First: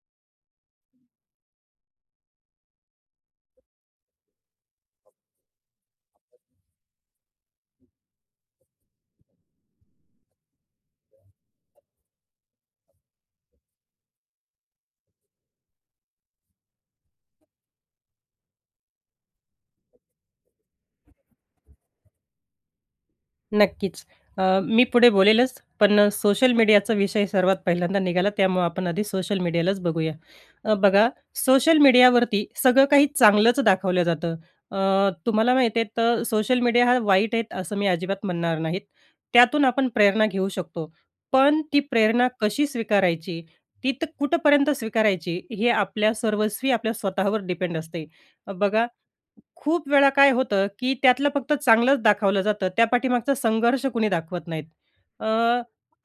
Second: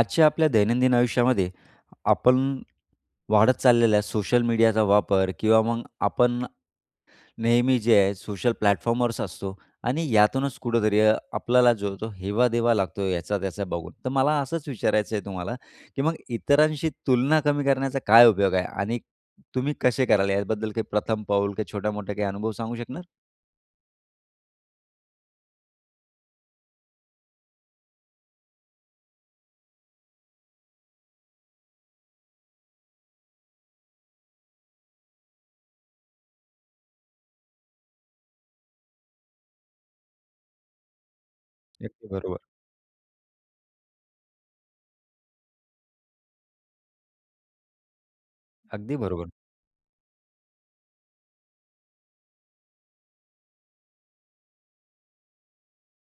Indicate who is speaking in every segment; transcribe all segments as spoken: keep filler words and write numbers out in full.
Speaker 1: आजच्या आपल्या दैनंदिन आयुष्यामध्ये, आपण वाढत चाललेला आहे सोशल मीडियाचा वापर किंवा मग आपण नेहमी जे आहे सोशल प्लॅटफॉर्मवर असतो आणि यातूनच कुठेतरी अ, आपल्याला जो तो हेवादेवा लागतो याचा त्याचा बघून. तर मला असंच विचारायचं आहे तुम्हाला की मग इतरांशी तुलना कमी करण्याचा काय उपयोग आहे आणि तुम्ही कसे कराल याबद्दल काही प्रथम पाऊल काही छोटा मोठा काही अनुभव सांगू शकणार?
Speaker 2: नक्कीचं. अ, मी पुढे बोलेलच, पण सोशल मीडियाचा विषय सर्वात पहिल्यांदा निघाला त्यामुळं आपण आधी सोशल मीडियालाच बघूया. अ, बघा, सोशल मीडियावरती सगळं काही चांगलंच दाखवलं जातं, अ, तुम्हाला माहिती आहे तर सोशल मीडिया हा वाईट आहेत असं मी अजिबात म्हणणार नाहीत. त्यातून आपण प्रेरणा घेऊ शकतो, पण ती
Speaker 1: अगदी
Speaker 2: प्रेरणा
Speaker 1: बरोबर.
Speaker 2: कशी स्वीकारायची, ती कुठपर्यंत स्वीकारायची. हे आपल्या सर्वस्वी आपल्या स्वतःवर डिपेंड असते. अ, बघा,
Speaker 1: अगदी बरोबर.
Speaker 2: खूप वेळा काय होतं की त्यातलं फक्त चांगलंच दाखवलं जातं, त्या पाठीमागचा संघर्ष कुणी दाखवत नाहीत. अ,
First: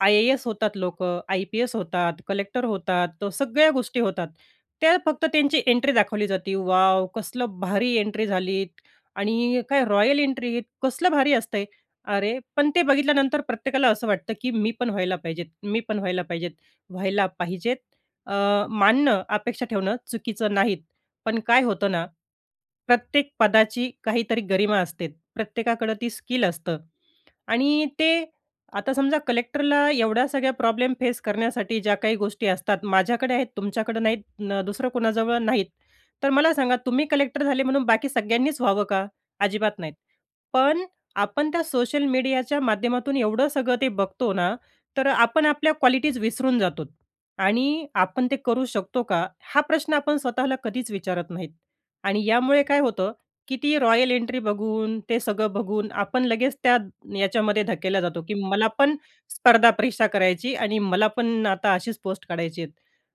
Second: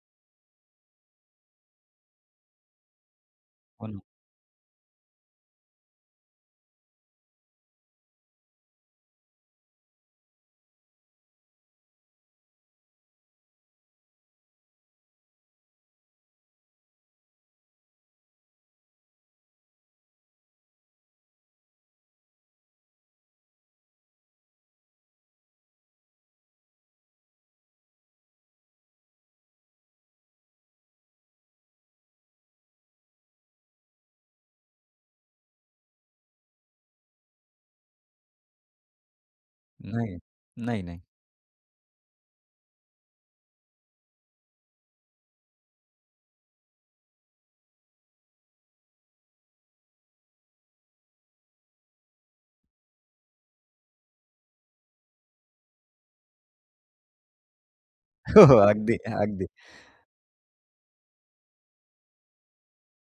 Speaker 2: आय-ए-एस होतात लोकं, आय-पी-एस होतात, कलेक्टर होतात. सगळ्या
Speaker 1: हो ना.
Speaker 2: गोष्टी होतात. त्या फक्त त्यांची एंट्री दाखवली जाते, वॉव! कसलं भारी एंट्री झाली आणि काय रॉयल एंट्री, कसलं भारी असते. अरे पण ते बघितल्यानंतर प्रत्येकाला असं वाटतं, की मी पण व्हायला पाहिजेत, मी पण व्हायला पाहिजेत. व्हायला पाहिजेत अ, मानणं, अपेक्षा ठेवणं चुकीचं नाहीत. पण काय होतं ना, प्रत्येक पदाची काहीतरी गरिमा असते प्रत्येकाकडं ती स्किल असतं आणि ते आता समजा कलेक्टरला एवढ्या सगळ्या प्रॉब्लेम फेस करण्यासाठी ज्या काही गोष्टी असतात माझ्याकडे आहेत तुमच्याकडे नाहीत अ, दुसरं कुणाजवळ नाहीत तर मला सांगा तुम्ही कलेक्टर झाले म्हणून, बाकी सगळ्यांनीच व्हावं का? अजिबात नाहीत.
Speaker 1: नाही. नाही,
Speaker 2: पण
Speaker 1: नाही.
Speaker 2: आपण त्या सोशल मीडियाच्या माध्यमातून एवढं सगळं ते बघतो ना, तर आपण आपल्या क्वालिटीज विसरून जातो आणि आपण ते करू शकतो का? हा प्रश्न आपण स्वतःला कधीच विचारत नाहीत. आणि यामुळे काय होतं, की ती रॉयल एंट्री बघून, ते सगळं बघून आपण लगेच त्या याच्यामध्ये धक्केला जातो की
Speaker 1: हो, हो.
Speaker 2: मला पण
Speaker 1: अगदी, अगदी.
Speaker 2: स्पर्धा परीक्षा करायची आणि मला पण आता अशीच पोस्ट काढायची आहेत.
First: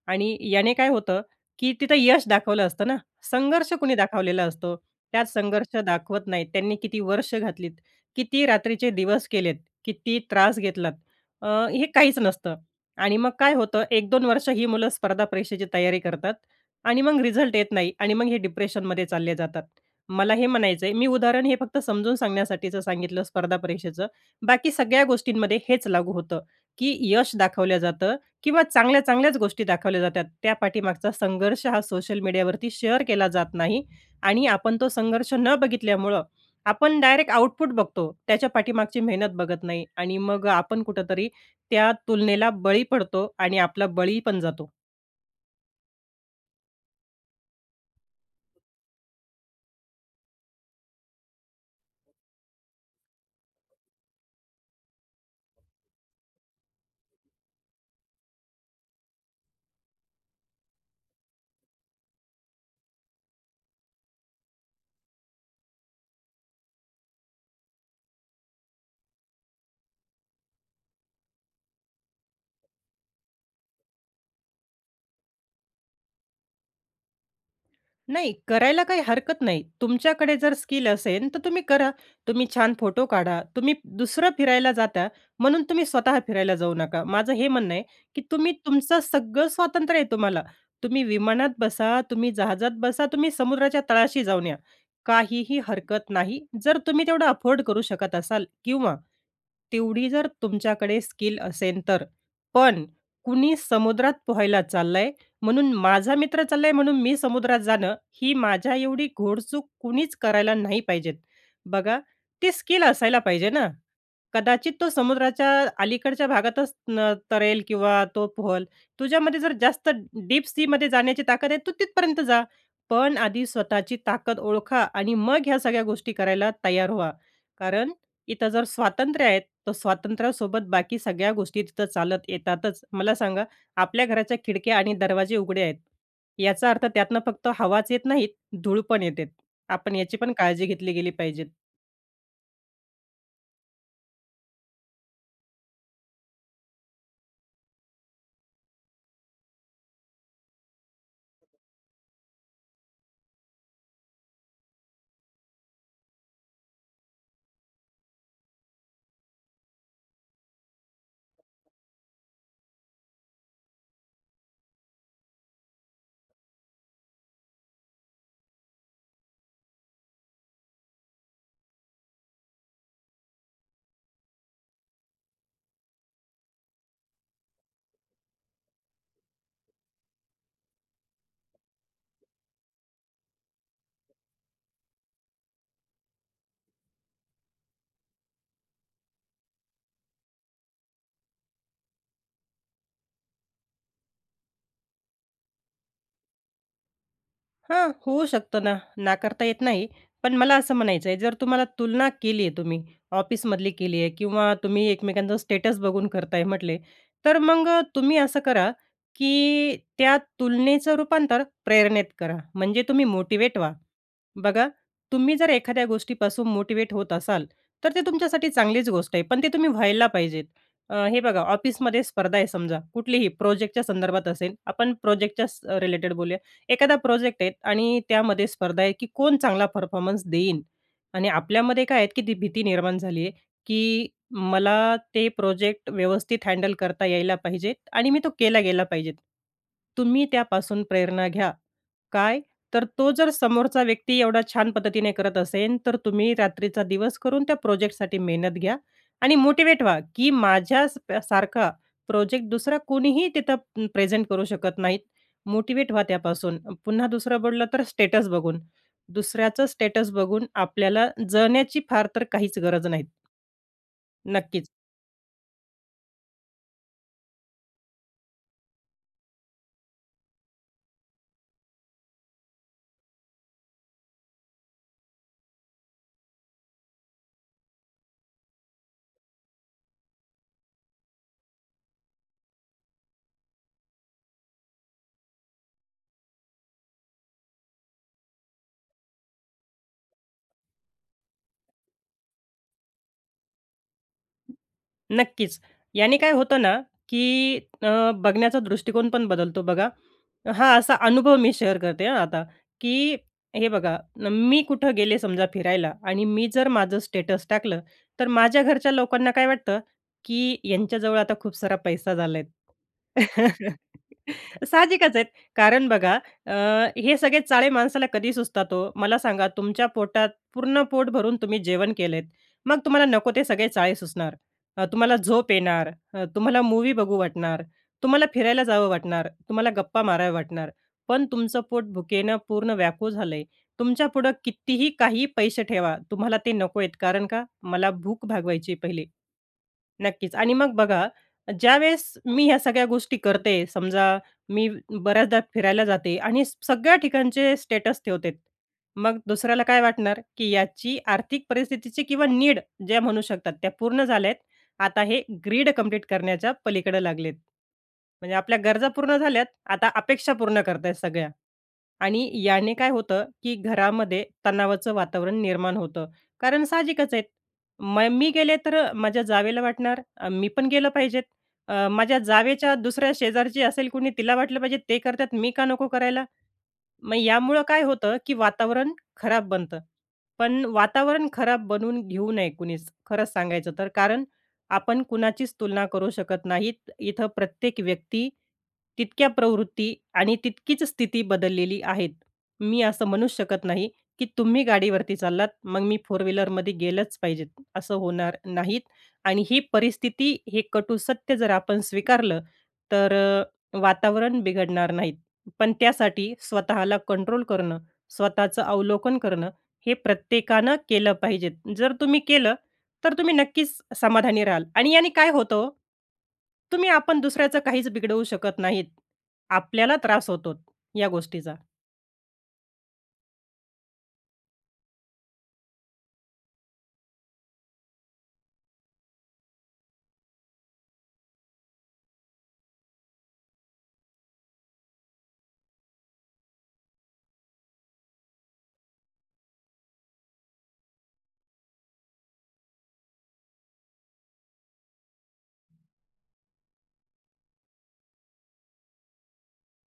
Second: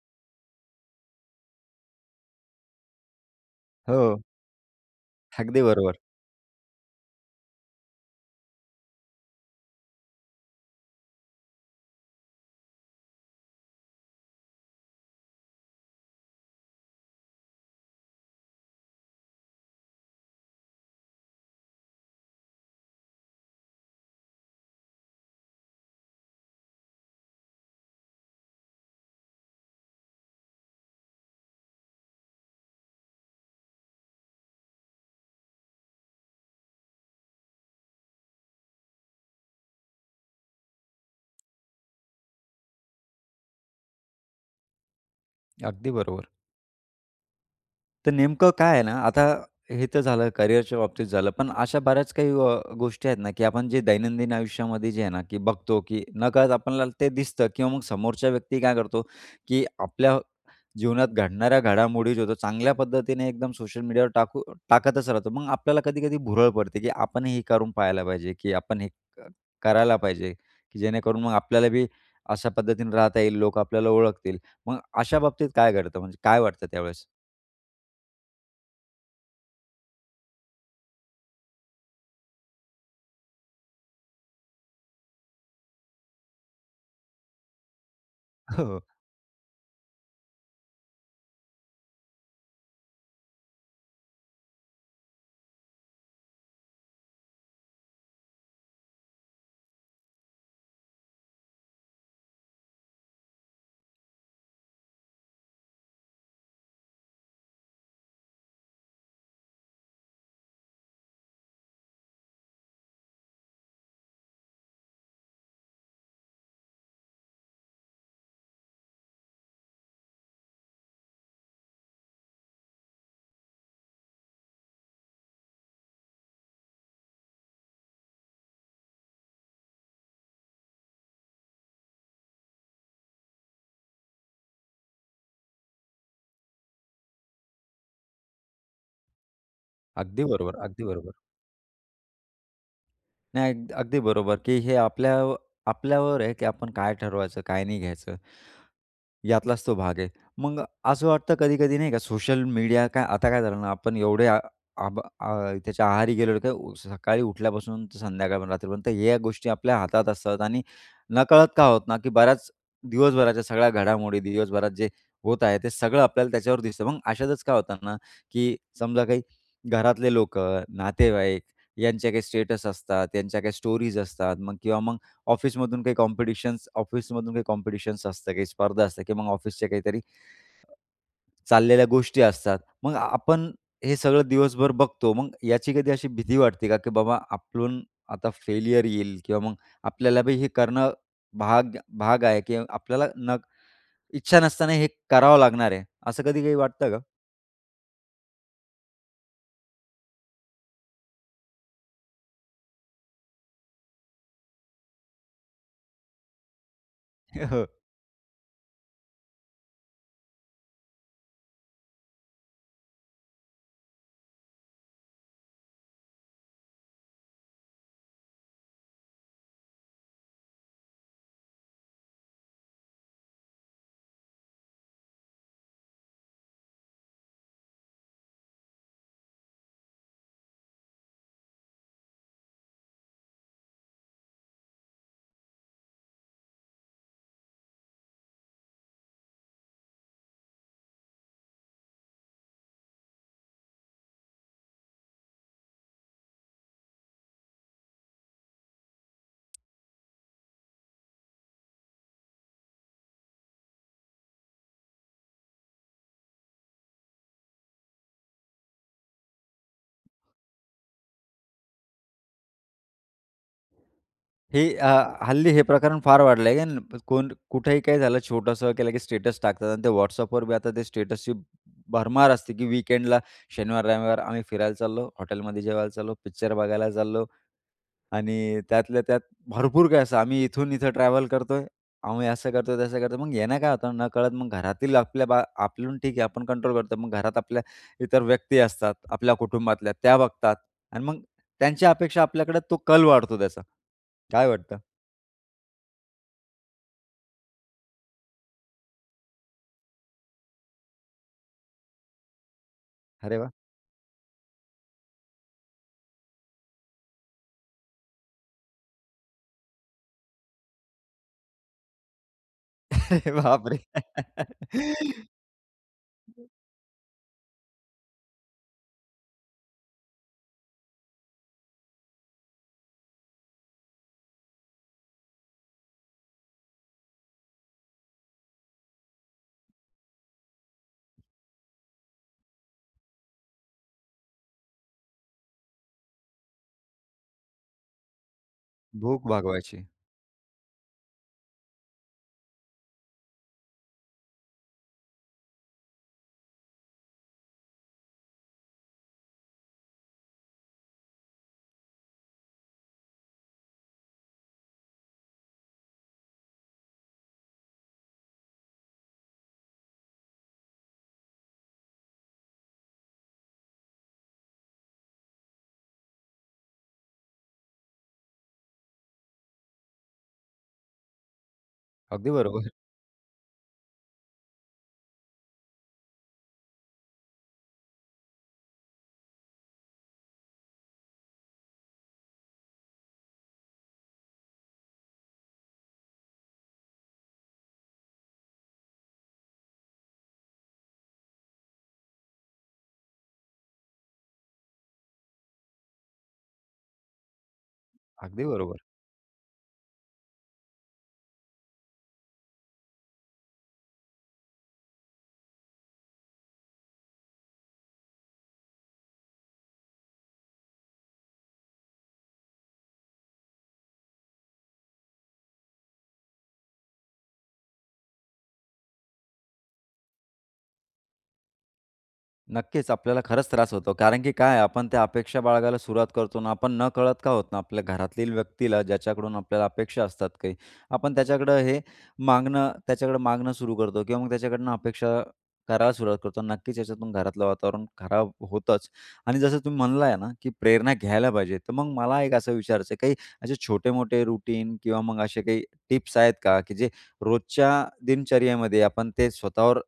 Speaker 2: आणि याने काय होतं, की तिथं यश दाखवलं असतं ना, संघर्ष कुणी
Speaker 1: हो.
Speaker 2: दाखवलेला असतो. त्यात
Speaker 1: अगदी
Speaker 2: संघर्ष
Speaker 1: बरोबर.
Speaker 2: दाखवत नाहीत. त्यांनी किती वर्ष घातलीत, किती रात्रीचे दिवस केलेत, किती त्रास घेतलात? अ, हे काहीच नसतं आणि मग काय होतं. एक दोन वर्ष ही मुलं स्पर्धा परीक्षेची तयारी करतात आणि मग रिझल्ट येत नाही. आणि मग हे डिप्रेशनमध्ये चालले जातात. मला हे म्हणायचं आहे, मी उदाहरण हे फक्त समजून सांगण्यासाठीचं सांगितलं स्पर्धा परीक्षेचं. बाकी सगळ्या गोष्टींमध्ये हेच लागू होतं, की यश दाखवलं जातं किंवा चांगल्या चांगल्याच गोष्टी दाखवल्या जातात त्या पाठीमागचा संघर्ष हा सोशल मीडियावरती शेअर केला जात नाही. आणि आपण तो संघर्ष न बघितल्यामुळं, आपण डायरेक्ट आउटपुट बघतो. त्याच्या पाठीमागची मेहनत बघत नाही. आणि मग आपण कुठेतरी त्या तुलनेला बळी पडतो आणि आपला बळी पण जातो.
Speaker 1: अगदी बरोबर. तर नेमकं काय आहे ना, आता हे तर झालं करियरच्या बाबतीत झालं, पण अशा बऱ्याच काही गोष्टी आहेत ना, की आपण जे दैनंदिन आयुष्यामध्ये जे आहे ना, की बघतो की नकळत आपल्याला ते दिसतं किंवा मग समोरच्या व्यक्ती काय करतो, की आपल्या जीवनात घडणाऱ्या घडामोडी ज्या होतात, चांगल्या पद्धतीने एकदम सोशल मीडियावर टाकू टाकतच राहतो. मग आपल्याला कधी कधी भुरळ पडते, की आपण हे क करून पाहायला पाहिजे, की आपण हे करायला पाहिजे, की जेणेकरून मग आपल्याला बी अशा पद्धतीने राहता येईल. लोकं आपल्याला ओळखतील. मग अशा बाबतीत काय घडतं? म्हणजे काय वाटतं त्यावेळेस?
Speaker 2: नाही, करायला काही हरकत नाही. तुमच्याकडे जर स्किल असेन तर तुम्ही करा. तुम्ही छान फोटो काढा. तुम्ही दुसरं फिरायला जाता म्हणून तुम्ही स्वतः फिरायला जाऊ नका. माझं हे म्हणणं आहे की तुम्ही
Speaker 1: हो.
Speaker 2: तुमचं सगळं स्वातंत्र्य आहे तुम्हाला. तुम्ही विमानात बसा, तुम्ही जहाजात बसा, तुम्ही समुद्राच्या तळाशी जाऊन या, काहीही हरकत नाही. जर तुम्ही तेवढं अफोर्ड करू शकत असाल किंवा तेवढी जर तुमच्याकडे स्किल असेल तर. पण कुणी समुद्रात पोहायला चाललंय, म्हणून माझा मित्र चाललंय म्हणून मी समुद्रात जाणं, ही माझ्या एवढी घोडचूक कुणीच करायला नाही पाहिजेत. बघा, ती स्किल असायला पाहिजे ना? कदाचित तो समुद्राच्या अलीकडच्या भागातच तरेल किंवा तो पोहेल. तुझ्यामध्ये जर जास्त डीप सीमध्ये जाण्याची ताकद आहे, तू तिथपर्यंत जा. पण आधी स्वतःची ताकद ओळखा आणि मग ह्या सगळ्या गोष्टी करायला तयार व्हा. कारण इथं जर स्वातंत्र्य आहे, तर स्वातंत्र्यासोबत बाकी सगळ्या गोष्टी तिथं चालत येतातच. मला सांगा, आपल्या घराच्या खिडक्या आणि दरवाजे उघडे आहेत, याचा अर्थ त्यातून फक्त हवाच येत नाही, धूळ पण येतेत. आपण याची
Speaker 1: अगदी
Speaker 2: पण
Speaker 1: बरोबर,
Speaker 2: काळजी
Speaker 1: अगदी
Speaker 2: घेतली गेली
Speaker 1: बरोबर.
Speaker 2: पाहिजे.
Speaker 1: नाही, अग अगदी बरोबर, की हे आपल्या आपल्यावर आहे, की आपण काय ठरवायचं काय नाही घ्यायचं. यातलाच तो भाग आहे. मग असं वाटतं कधी-कधी नाही का सोशल मीडिया काय आता काय झालं ना, आपण एवढे आ आबा आह त्याच्या आहारी गेलेलो, ते उ सकाळी उठल्यापासून ते संध्याकाळपर्यंत रात्रीपर्यंत या गोष्टी आपल्या हातात असतात आणि नकळत का होतं ना, की बऱ्याच दिवसभराच्या सगळ्या घडामोडी दिवसभरात जे होत आहे, ते सगळं आपल्याला त्याच्यावर दिसतं. मग अशातच काय होतं ना, की समजा काही घरातले लोकं, नातेवाईक यांचे काही स्टेटस असतात त्यांच्या काही स्टोरीज असतात मग किंवा मग ऑफिसमधून काही कॉम्पिटिशन्स ऑफिसमधून काही कॉम्पिटिशन्स असतं काही स्पर्धा असते किंवा मग ऑफिसच्या काहीतरी चाललेल्या गोष्टी असतात. मग आपण हे सगळं दिवसभर बघतो मग याची कधी अशी भीती वाटते का? की बाबा आपलून आता फेल्यर येईल किंवा मग आपल्याला बी हे करणं भाग भाग आहे, की आपल्याला न इच्छा नसताना हे करावं लागणार आहे, असं कधी काही वाटतं का?
Speaker 2: हां, होऊ शकतो ना, नाकारता येत नाही. पण मला असं म्हणायचं आहे जर तुम्हाला तुलना केली आहे तुम्ही ऑफिसमधली केली आहे किंवा तुम्ही एकमेकांचं स्टेटस बघून करत आहे म्हटले, तर
Speaker 1: हो.
Speaker 2: मग अ, तुम्ही असं करा, की त्या तुलनेचं रूपांतर प्रेरणेत करा. म्हणजे तुम्ही मोटिवेट व्हा. बघा, तुम्ही जर एखाद्या गोष्टीपासून मोटिव्हेट होत असाल, तर ते तुमच्यासाठी चांगलीच गोष्ट आहे. पण ते तुम्ही व्हायला पाहिजेत. अ, हे बघा ऑफिसमध्ये स्पर्धा आहे समजा, कुठलीही प्रोजेक्टच्या संदर्भात असेल. आपण प्रोजेक्टच्या स रिलेटेड बोलूया. एखादा प्रोजेक्ट आहे आणि त्यामध्ये स्पर्धा आहे, की कोण चांगला परफॉर्मन्स देईन. आणि आपल्यामध्ये काय आहेत की ती भीती निर्माण झाली आहे, की मला ते प्रोजेक्ट व्यवस्थित हँडल करता यायला पाहिजेत आणि मी तो केला गेला पाहिजेत. तुम्ही त्यापासून प्रेरणा घ्या. काय? तर तो जर समोरचा व्यक्ती एवढा छान पद्धतीने करत असेन, तर तुम्ही रात्रीचा दिवस करून त्या प्रोजेक्टसाठी मेहनत घ्या आणि मोटिवेट व्हा, की माझ्या स प सारखा प्रोजेक्ट दुसरा कोणीही तिथं प् प्रेझेंट करू शकत नाहीत, मोटिव्हेट व्हा त्यापासून. पुन्हा दुसरं बोललं तर स्टेटस बघून. दुसऱ्याचं स्टेटस बघून आपल्याला जळण्याची फार तर काहीच गरज नाहीत. नक्कीच.
Speaker 1: ही अ, हल्ली हे प्रकरण फार वाढलं आहे आणि प कोण कुठेही काही झालं छोटंसं केलं की स्टेटस टाकतात आणि ते WhatsAppवर बी आता ते स्टेटसची भरमार असते की वीकेंडला शनिवार-रविवार आम्ही फिरायला चाललो, हॉटेलमध्ये जेवायला चाललो, पिक्चर बघायला चाललो आणि त्यातल्या त्यात भरपूर काही असं. आम्ही इथून इथं ट्रॅव्हल करतोय, आम्ही असं करतोय, तसं करतोय. मग याने काय होतं नकळत मग घरातील आपल्या बा, आपलून ठीक आहे आपण कंट्रोल करतो, मग घरात आपल्या इतर व्यक्ती असतात, आपल्या कुटुंबातल्या त्या बघतात आणि मग त्यांच्या अपेक्षा आपल्याकडे तो कल वाढतो त्याचा. काय वाटतं?
Speaker 2: नक्कीच. याने काय होतं ना की अ, बघण्याचा दृष्टिकोन पण बदलतो बघा. हां, असा अनुभव मी शेअर करते हां आता, की
Speaker 1: अरे वाह!
Speaker 2: हे बघा, न मी कुठं गेले समजा फिरायला आणि मी जर माझं स्टेटस टाकलं, तर माझ्या घरच्या लोकांना काय वाटतं, की यांच्याजवळ आता खूप सारा पैसा झाला आहेत.
Speaker 1: बापरे!
Speaker 2: साहजिकच आहेत, कारण बघा अ, हे सगळे चाळे माणसाला कधी सुचतात हो? मला सांगा, तुमच्या पोटात पूर्ण पोट भरून तुम्ही जेवण केलं आहेत, मग तुम्हाला नको ते सगळे चाळे सुचणार. अ, तुम्हाला झोप येणार, अ, तुम्हाला मूवी बघू वाटणार, तुम्हाला फिरायला जावं वाटणार, तुम्हाला गप्पा माराव्या वाटणार. पण तुमचं पोट भुकेनं पूर्ण व्याकूळ झालं आहे. तुमच्यापुढं कितीही, काहीही पैसे ठेवा, तुम्हाला ते नको आहेत, कारण का, मला भूक भागवायची आहे पहिली.
Speaker 1: भूक भागवायची.
Speaker 2: नक्कीच. आणि मग बघा, ज्यावेळेस मी ह्या सगळ्या गोष्टी करते समजा मी बऱ्याचदा फिरायला जाते आणि स सगळ्या ठिकाणचे स्टेटस ठेवतेत. मग दुसऱ्याला काय वाटणार? की याची आर्थिक परिस्थितीची किंवा नीड ज्या म्हणू शकतात त्या पूर्ण झाल्या आहेत, आता हे ग्रीड कंप्लीट करण्याच्या पलीकडं लागलेत. म्हणजे आपल्या गरजा पूर्ण झाल्यात, आता अपेक्षा पूर्ण करत आहेत सगळ्या. आणि याने काय होतं की घरामध्ये तणावाचं वातावरण निर्माण होतं. कारण साहजिकच आहेत म मी गेले तर अ, माझ्या जावेला वाटणार, अ, "मी पण गेलं पाहिजेत." अ, माझ्या
Speaker 1: अगदी बरोबर.
Speaker 2: जावेच्या दुसऱ्या शेजारची असेल कुणी तिला वाटलं पाहिजे, "ते करत आहेत, मी का नको करायला?" मग यामुळं काय होतं, की वातावरण खराब बनतं. पण वातावरण खराब बनवून घेऊ नये कुणीच, खरंच सांगायचं तर, कारण आपण कुणाचीच तुलना करू शकत नाहीत. इथं प्रत्येक व्यक्ती तितक्या प्रवृत्ती आणि तितकीच स्थिती बदललेली आहेत. मी असं म्हणूच शकत नाही की तुम्ही गाडीवरती चाललात मग मी फोर व्हीलरमध्ये गेलंच पाहिजेत असं होणार
Speaker 1: अगदी
Speaker 2: नाहीत
Speaker 1: बरोबर.
Speaker 2: आणि ही परिस्थिती हे कटू सत्य जर आपण स्वीकारलं, तर अ, वातावरण बिघडणार नाहीत. पण त्यासाठी स्वतःला कंट्रोल करणं, स्वतःचं अवलोकन करणं, हे प्रत्येकानं केलं पाहिजेत. जर तुम्ही केलं, तर तुम्ही नक्कीच समाधानी राहाल. आणि याने काय होतं हो? तुम्ही-आपण दुसऱ्याचं काहीच बिघडवू शकत नाहीत. आपल्याला त्रास होतोत, या गोष्टीचा.
Speaker 1: नक्कीच, आपल्याला खरंच त्रास होतो. कारण की काय आहे, आपण त्या अपेक्षा बाळगायला सुरुवात करतो ना, आपण न कळत का होत ना, आपल्या घरातील व्यक्तीला ज्याच्याकडून आपल्याला अपेक्षा असतात काही. आपण त्याच्याकडं हे मागणं त्याच्याकडं मागणं सुरू करतो किंवा मग त्याच्याकडनं अपेक्षा करायला सुरुवात करतो. नक्कीच याच्यातून घरातलं वातावरण खराब होतंच आणि जसं तुम्ही म्हणला आहे ना की प्रेरणा घ्यायला पाहिजे. तर मग मला एक असं विचारायचं आहे काही असे छोटे-मोठे रूटीन किंवा मग अशे काही टिप्स आहेत का की जे रोजच्या दिनचर्येमध्ये आपण ते स्वतःवर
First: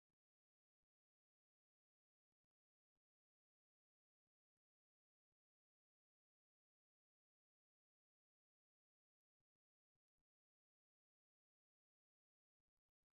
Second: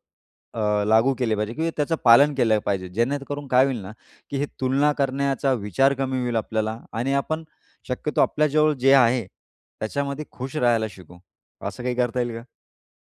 Speaker 1: अ, लागू केले पाहिजे? किंवा त्याचं पालन केलं पाहिजे, जेणेकरून काय होईल ना की हे तुलना करण्याचा विचार कमी होईल आपल्याला आणि आपण शक्यतो आपल्या जवळ जे आहे, त्याच्यामध्ये खुश राहायला शिकू. असं काही करता येईल का?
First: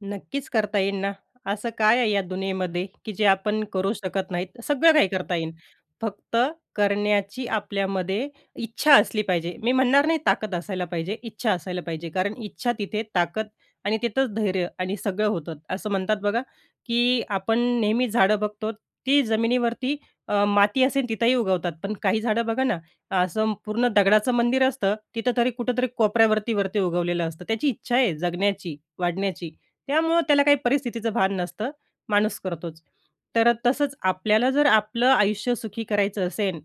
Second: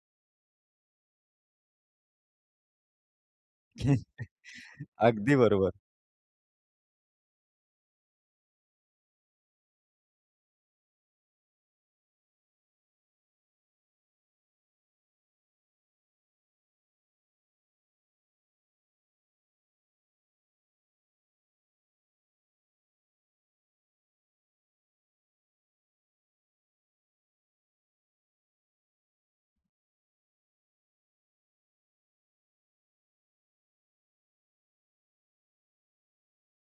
Speaker 2: नक्कीच करता येईन ना. असं काय आहे या दुनियेमध्ये की जे आपण करू शकत नाहीत. सगळं काही करता
Speaker 1: अगदी
Speaker 2: येईन,
Speaker 1: बरोबर.
Speaker 2: फक्त करण्याची आपल्यामध्ये इच्छा असली पाहिजे. मी म्हणणार नाही ताकद असायला पाहिजे, इच्छा असायला पाहिजे, कारण इच्छा तिथे ताकद आणि तिथंच धैर्य आणि सगळं होतं. असं म्हणतात बघा की आपण नेहमी झाडं बघतो, ती जमिनीवरती अ, माती असेन, तिथंही उगवतात. पण काही झाडं बघा ना, असं पूर्ण दगडाचं मंदिर असतं, तिथं तरी कुठेतरी कोपऱ्यावरती वरती उगवलेलं असतं. त्याची इच्छा आहे जगण्याची, वाढण्याची, त्यामुळं त्याला काही परिस्थितीचं भान नसतं, माणूस करतोच. तर तसंच आपल्याला जर आपलं आयुष्य सुखी करायचं असेन,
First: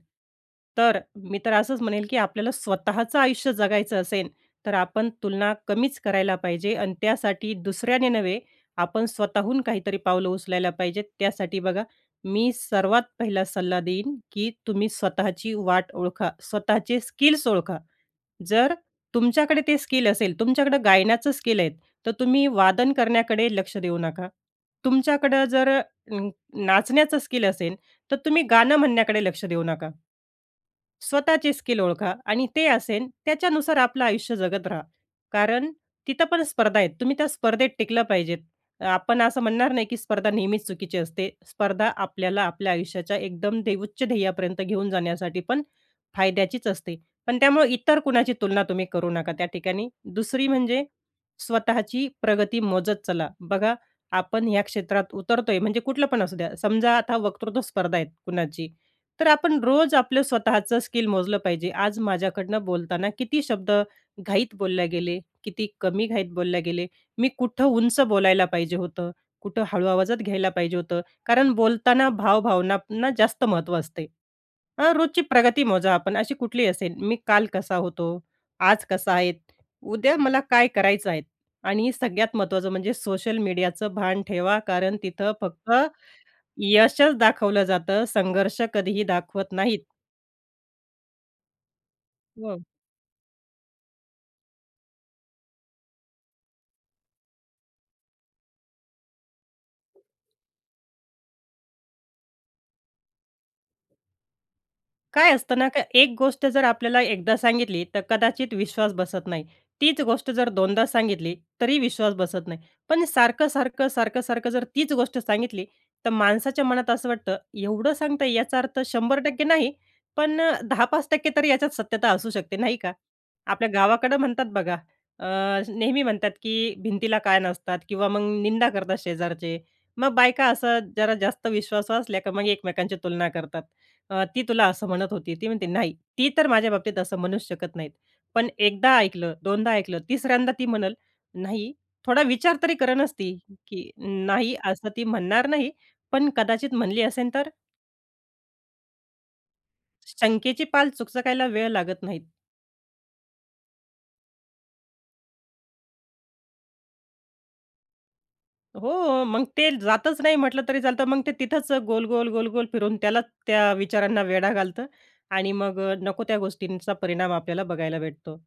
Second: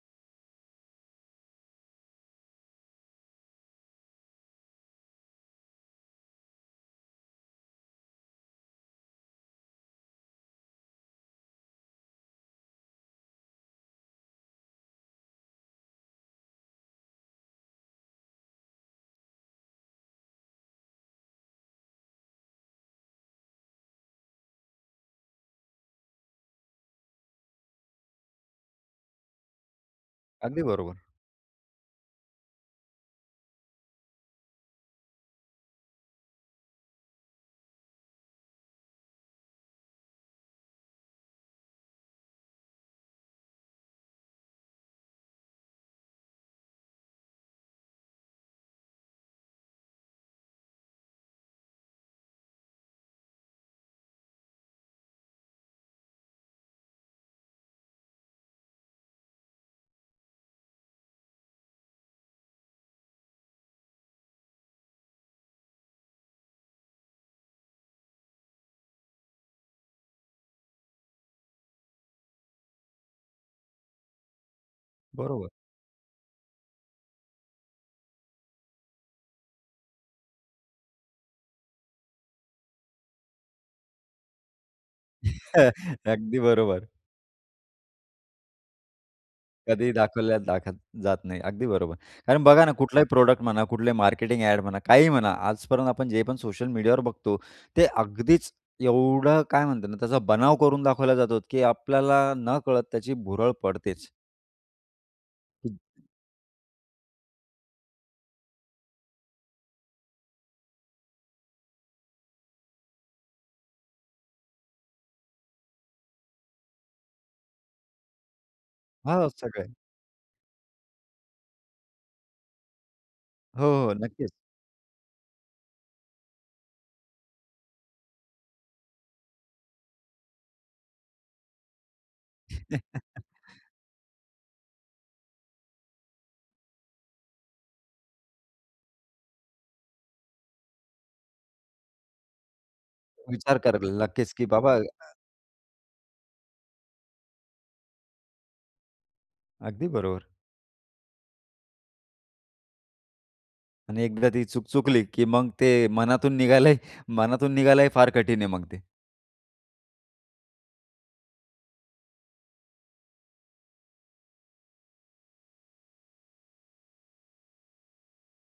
Speaker 2: तर मी तर असंच म्हणेन की आपल्याला स्वतःचं आयुष्य जगायचं असेन, तर आपण तुलना कमीच करायला पाहिजे आणि त्यासाठी दुसऱ्याने नव्हे, आपण स्वतःहून काहीतरी पावलं उचलायला पाहिजेत. त्यासाठी बघा, मी सर्वात पहिला सल्ला देईन की तुम्ही स्वतःची वाट ओळखा, स्वतःचे स्किल्स ओळखा. जर तुमच्याकडे ते स्किल असेल, तुमच्याकडं गायण्याचं स्किल आहे, तर तुम्ही वादन करण्याकडे लक्ष देऊ नका. तुमच्याकडं जर अ, नाचण्याचं स्किल असेन, तर तुम्ही गाणं म्हणण्याकडे लक्ष देऊ नका.
Speaker 1: अगदी बरोबर.
Speaker 2: स्वतःची स्किल ओळखा आणि ते असेन त्याच्यानुसार आपलं आयुष्य जगत राहा, कारण तिथं पण स्पर्धा आहेत. तुम्ही त्या स्पर्धेत टिकलं पाहिजे. अ, आपण असं म्हणणार नाही की स्पर्धा नेहमीच चुकीची असते. स्पर्धा आपल्याला आपल्या आयुष्याच्या एकदम दे उच्च ध्येयापर्यंत घेऊन जाण्यासाठी पण फायद्याचीच असते. पण त्यामुळं इतर कुणाची तुलना तुम्ही करू नका त्या ठिकाणी. दुसरी म्हणजे स्वतःची प्रगती मोजत चला, बघा आपण ह्या क्षेत्रात उतरतोय म्हणजे कुठलं पण असू द्या. समजा आता वक्तृत्व स्पर्धा आहे कुणाची, तर आपण रोज आपलं स्वतःचं स्किल मोजलं पाहिजे. आज माझ्याकडनं बोलताना किती शब्द घाईत बोलल्या गेले, किती कमी घाईत बोलल्या गेले. मी कुठं उंच बोलायला पाहिजे होतं, कुठं हळू आवाजात घ्यायला पाहिजे होतं. कारण बोलताना भाव भावनांना जास्त महत्त्व असते. अ, रोजची
Speaker 1: बरोबर.
Speaker 2: प्रगती मोजा आपण अशी कुठली असेन, मी काल कसा होतो, आज कसा आहे, उद्या मला काय करायचं आहे आणि सगळ्यात महत्त्वाचं म्हणजे सोशल मीडियाचं भान ठेवा, कारण तिथं फक्त
Speaker 1: अगदी बरोबर.
Speaker 2: यशच दाखवलं जातं. संघर्ष कधीही दाखवत नाहीत.
Speaker 1: कधी दाखवल्या दाखत जात नाही अगदी बरोबर. कारण
Speaker 2: हो.
Speaker 1: बघा ना कुठलाही प्रॉडक्ट म्हणा, कुठलाही मार्केटिंग ॲड म्हणा, काहीही म्हणा. आजपर्यंत आपण जे पण सोशल मीडियावर बघतो, ते अगदीच एवढं काय म्हणतात ना, त्याचा बनाव करून दाखवला जातो की आपल्याला न कळत त्याची भुरळ पडतेच.
Speaker 2: काय असतं ना का,
Speaker 1: [unintelligible]
Speaker 2: एक गोष्ट जर आपल्याला एकदा सांगितली, तर कदाचित विश्वास बसत नाही, तीच गोष्ट जर दोनदा सांगितली, तरी विश्वास बसत नाही, पण सारखं, सारखं, सारखं, सारखं जर तीच गोष्ट सांगितली, तर माणसाच्या मनात असं वाटतं, एवढं सांगता, याचा अर्थ शंभर
Speaker 1: हां,
Speaker 2: टक्के
Speaker 1: सगळे.
Speaker 2: नाही, पण अ, दहा पाच टक्के तर याच्यात सत्यता असू शकते, नाही का. आपल्या
Speaker 1: हो, हो.
Speaker 2: गावाकडं
Speaker 1: नक्कीच.
Speaker 2: म्हणतात बघा, अ, नेहमी म्हणतात, की भिंतीला कान असतात किंवा मग निंदा करतात शेजारचे, मग बायका असं जरा जास्त विश्वासू असल्या, तर मग एकमेकांची तुलना करतात, "ती तुला असं म्हणत होती," ती म्हणते, "नाही, ती तर माझ्या बाबतीत असं म्हणू शकत नाहीत," पण एकदा ऐकलं, दोनदा ऐकलं, तिसऱ्यांदा ती म्हणल नाही, थोडा विचार तरी करच ती,
Speaker 1: विचार
Speaker 2: की
Speaker 1: करायला लागतेच, की
Speaker 2: नाही,
Speaker 1: बाबा
Speaker 2: असं ती
Speaker 1: अ
Speaker 2: म्हणणार नाही, पण कदाचित म्हणली असेल तर?
Speaker 1: अगदी बरोबर.
Speaker 2: शंकेची पाल चुकचकायला वेळ लागत नाहीत.
Speaker 1: आणि एकदा ती चुक चुकली, की मग ते मनातून निघालंय मनातून निघालंय फार कठीण आहे मग ते.
Speaker 2: हो, मग ते जातच नाही, म्हटलं तरी चालतं, मग ते तिथंच गोल, गोल, गोल, गोल, फिरवून त्याला, त्या विचारांना वेढा घालतं. आणि मग नको त्या गोष्टींचा परिणाम आपल्याला बघायला भेटतो.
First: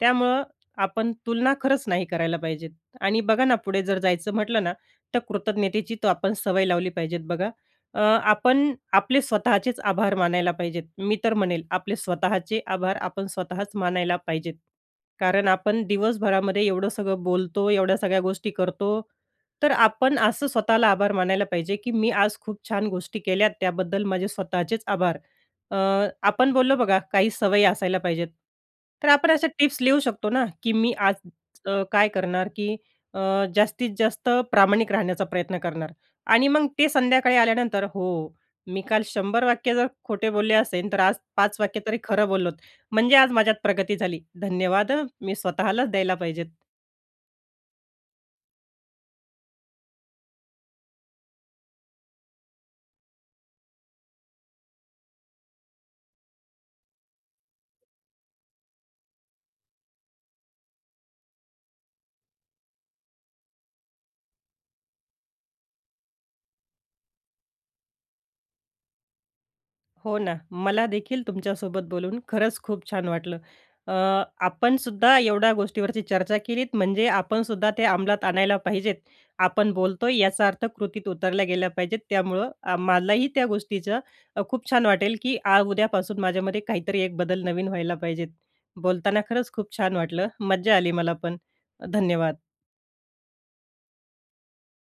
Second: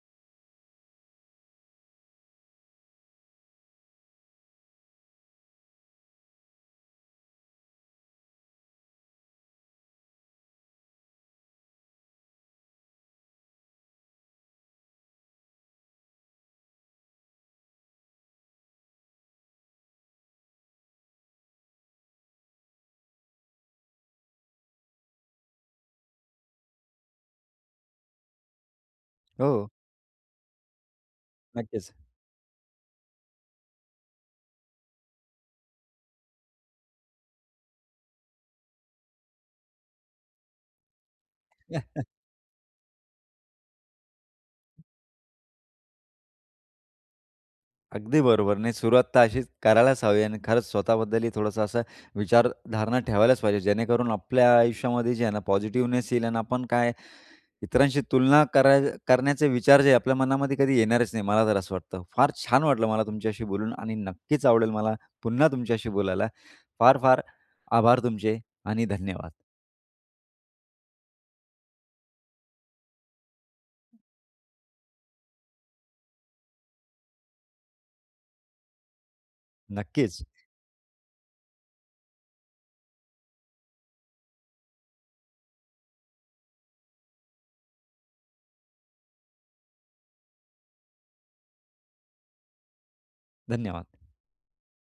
Speaker 2: त्यामुळं आपण तुलना खरंच नाही करायला पाहिजेत. आणि बघा ना, पुढे जर जायचं म्हटलं ना, तर कृतज्ञतेची तर आपण सवय लावली पाहिजेत. बघा, अ, आपण आपले स्वतःचेच आभार मानायला पाहिजेत, मी तर म्हणेल, आपले स्वतःचे आभार, आपण स्वतःच मानायला पाहिजेत. कारण आपण दिवसभरामध्ये एवढं सगळं बोलतो, एवढ्या सगळ्या गोष्टी करतो, तर आपण असं स्वतःला आभार मानायला पाहिजे, की मी आज खूप छान गोष्टी केल्यात, त्याबद्दल माझे स्वतःचेच आभार. अ, आपण बोललो बघा, काही सवयी असायला पाहिजेत, तर आपण अशा
Speaker 1: हो.
Speaker 2: टिप्स लिहू शकतो ना, की मी आज अ,
Speaker 1: नक्कीच.
Speaker 2: काय करणार, की अ, जास्तीत जास्त प्रामाणिक राहण्याचा प्रयत्न करणार आणि मग ते संध्याकाळी आल्यानंतर, हो, मी काल शंभर वाक्य जर खोटे बोलले असेन, तर आज पाच वाक्य तरी खरं बोललोत, म्हणजे आज माझ्यात प्रगती झाली, धन्यवाद मी स्वतःलाच द्यायला पाहिजेत.
Speaker 1: अगदी बरोबर. नाही, सुरुवात तर अशीच करायलाच हवी आहे आणि खरंच स्वतःबद्दलही थोडंसं असं विचारधारणा ठेवायलाच पाहिजे, जेणेकरून आपल्या आयुष्यामध्ये जे आहे ना, पॉझिटिव्हनेस येईल आणि आपण काय इतरांशी तुलना कराय करण्याचे विचार जे आपल्या मनामध्ये कधी येणारच नाही. मला तर असं वाटतं, फार छान वाटलं मला तुमच्याशी बोलून. आणि नक्कीच आवडेल मला पुन्हा तुमच्याशी बोलायला, फार फार आभार तुमचे आणि धन्यवाद.
Speaker 2: हो ना, मला देखील तुमच्यासोबत बोलून खरंच खूप छान वाटलं. अ, आपणसुद्धा एवढ्या गोष्टीवरची चर्चा केलीत, म्हणजे आपणसुद्धा ते अमलात आणायला पाहिजेत, आपण बोलतोय,
Speaker 1: नक्कीच.
Speaker 2: याचा अर्थ कृतीत उतरल्या गेल्या पाहिजेत, त्यामुळं मलाही त्या गोष्टीचं अ, खूप छान वाटेल, की आज, उद्यापासून माझ्यामध्ये काहीतरी एक बदल नवीन व्हायला पाहिजेत, बोलताना खरंच खूप छान वाटलं. मज्जा आली मला पण. धन्यवाद.
Speaker 1: धन्यवाद.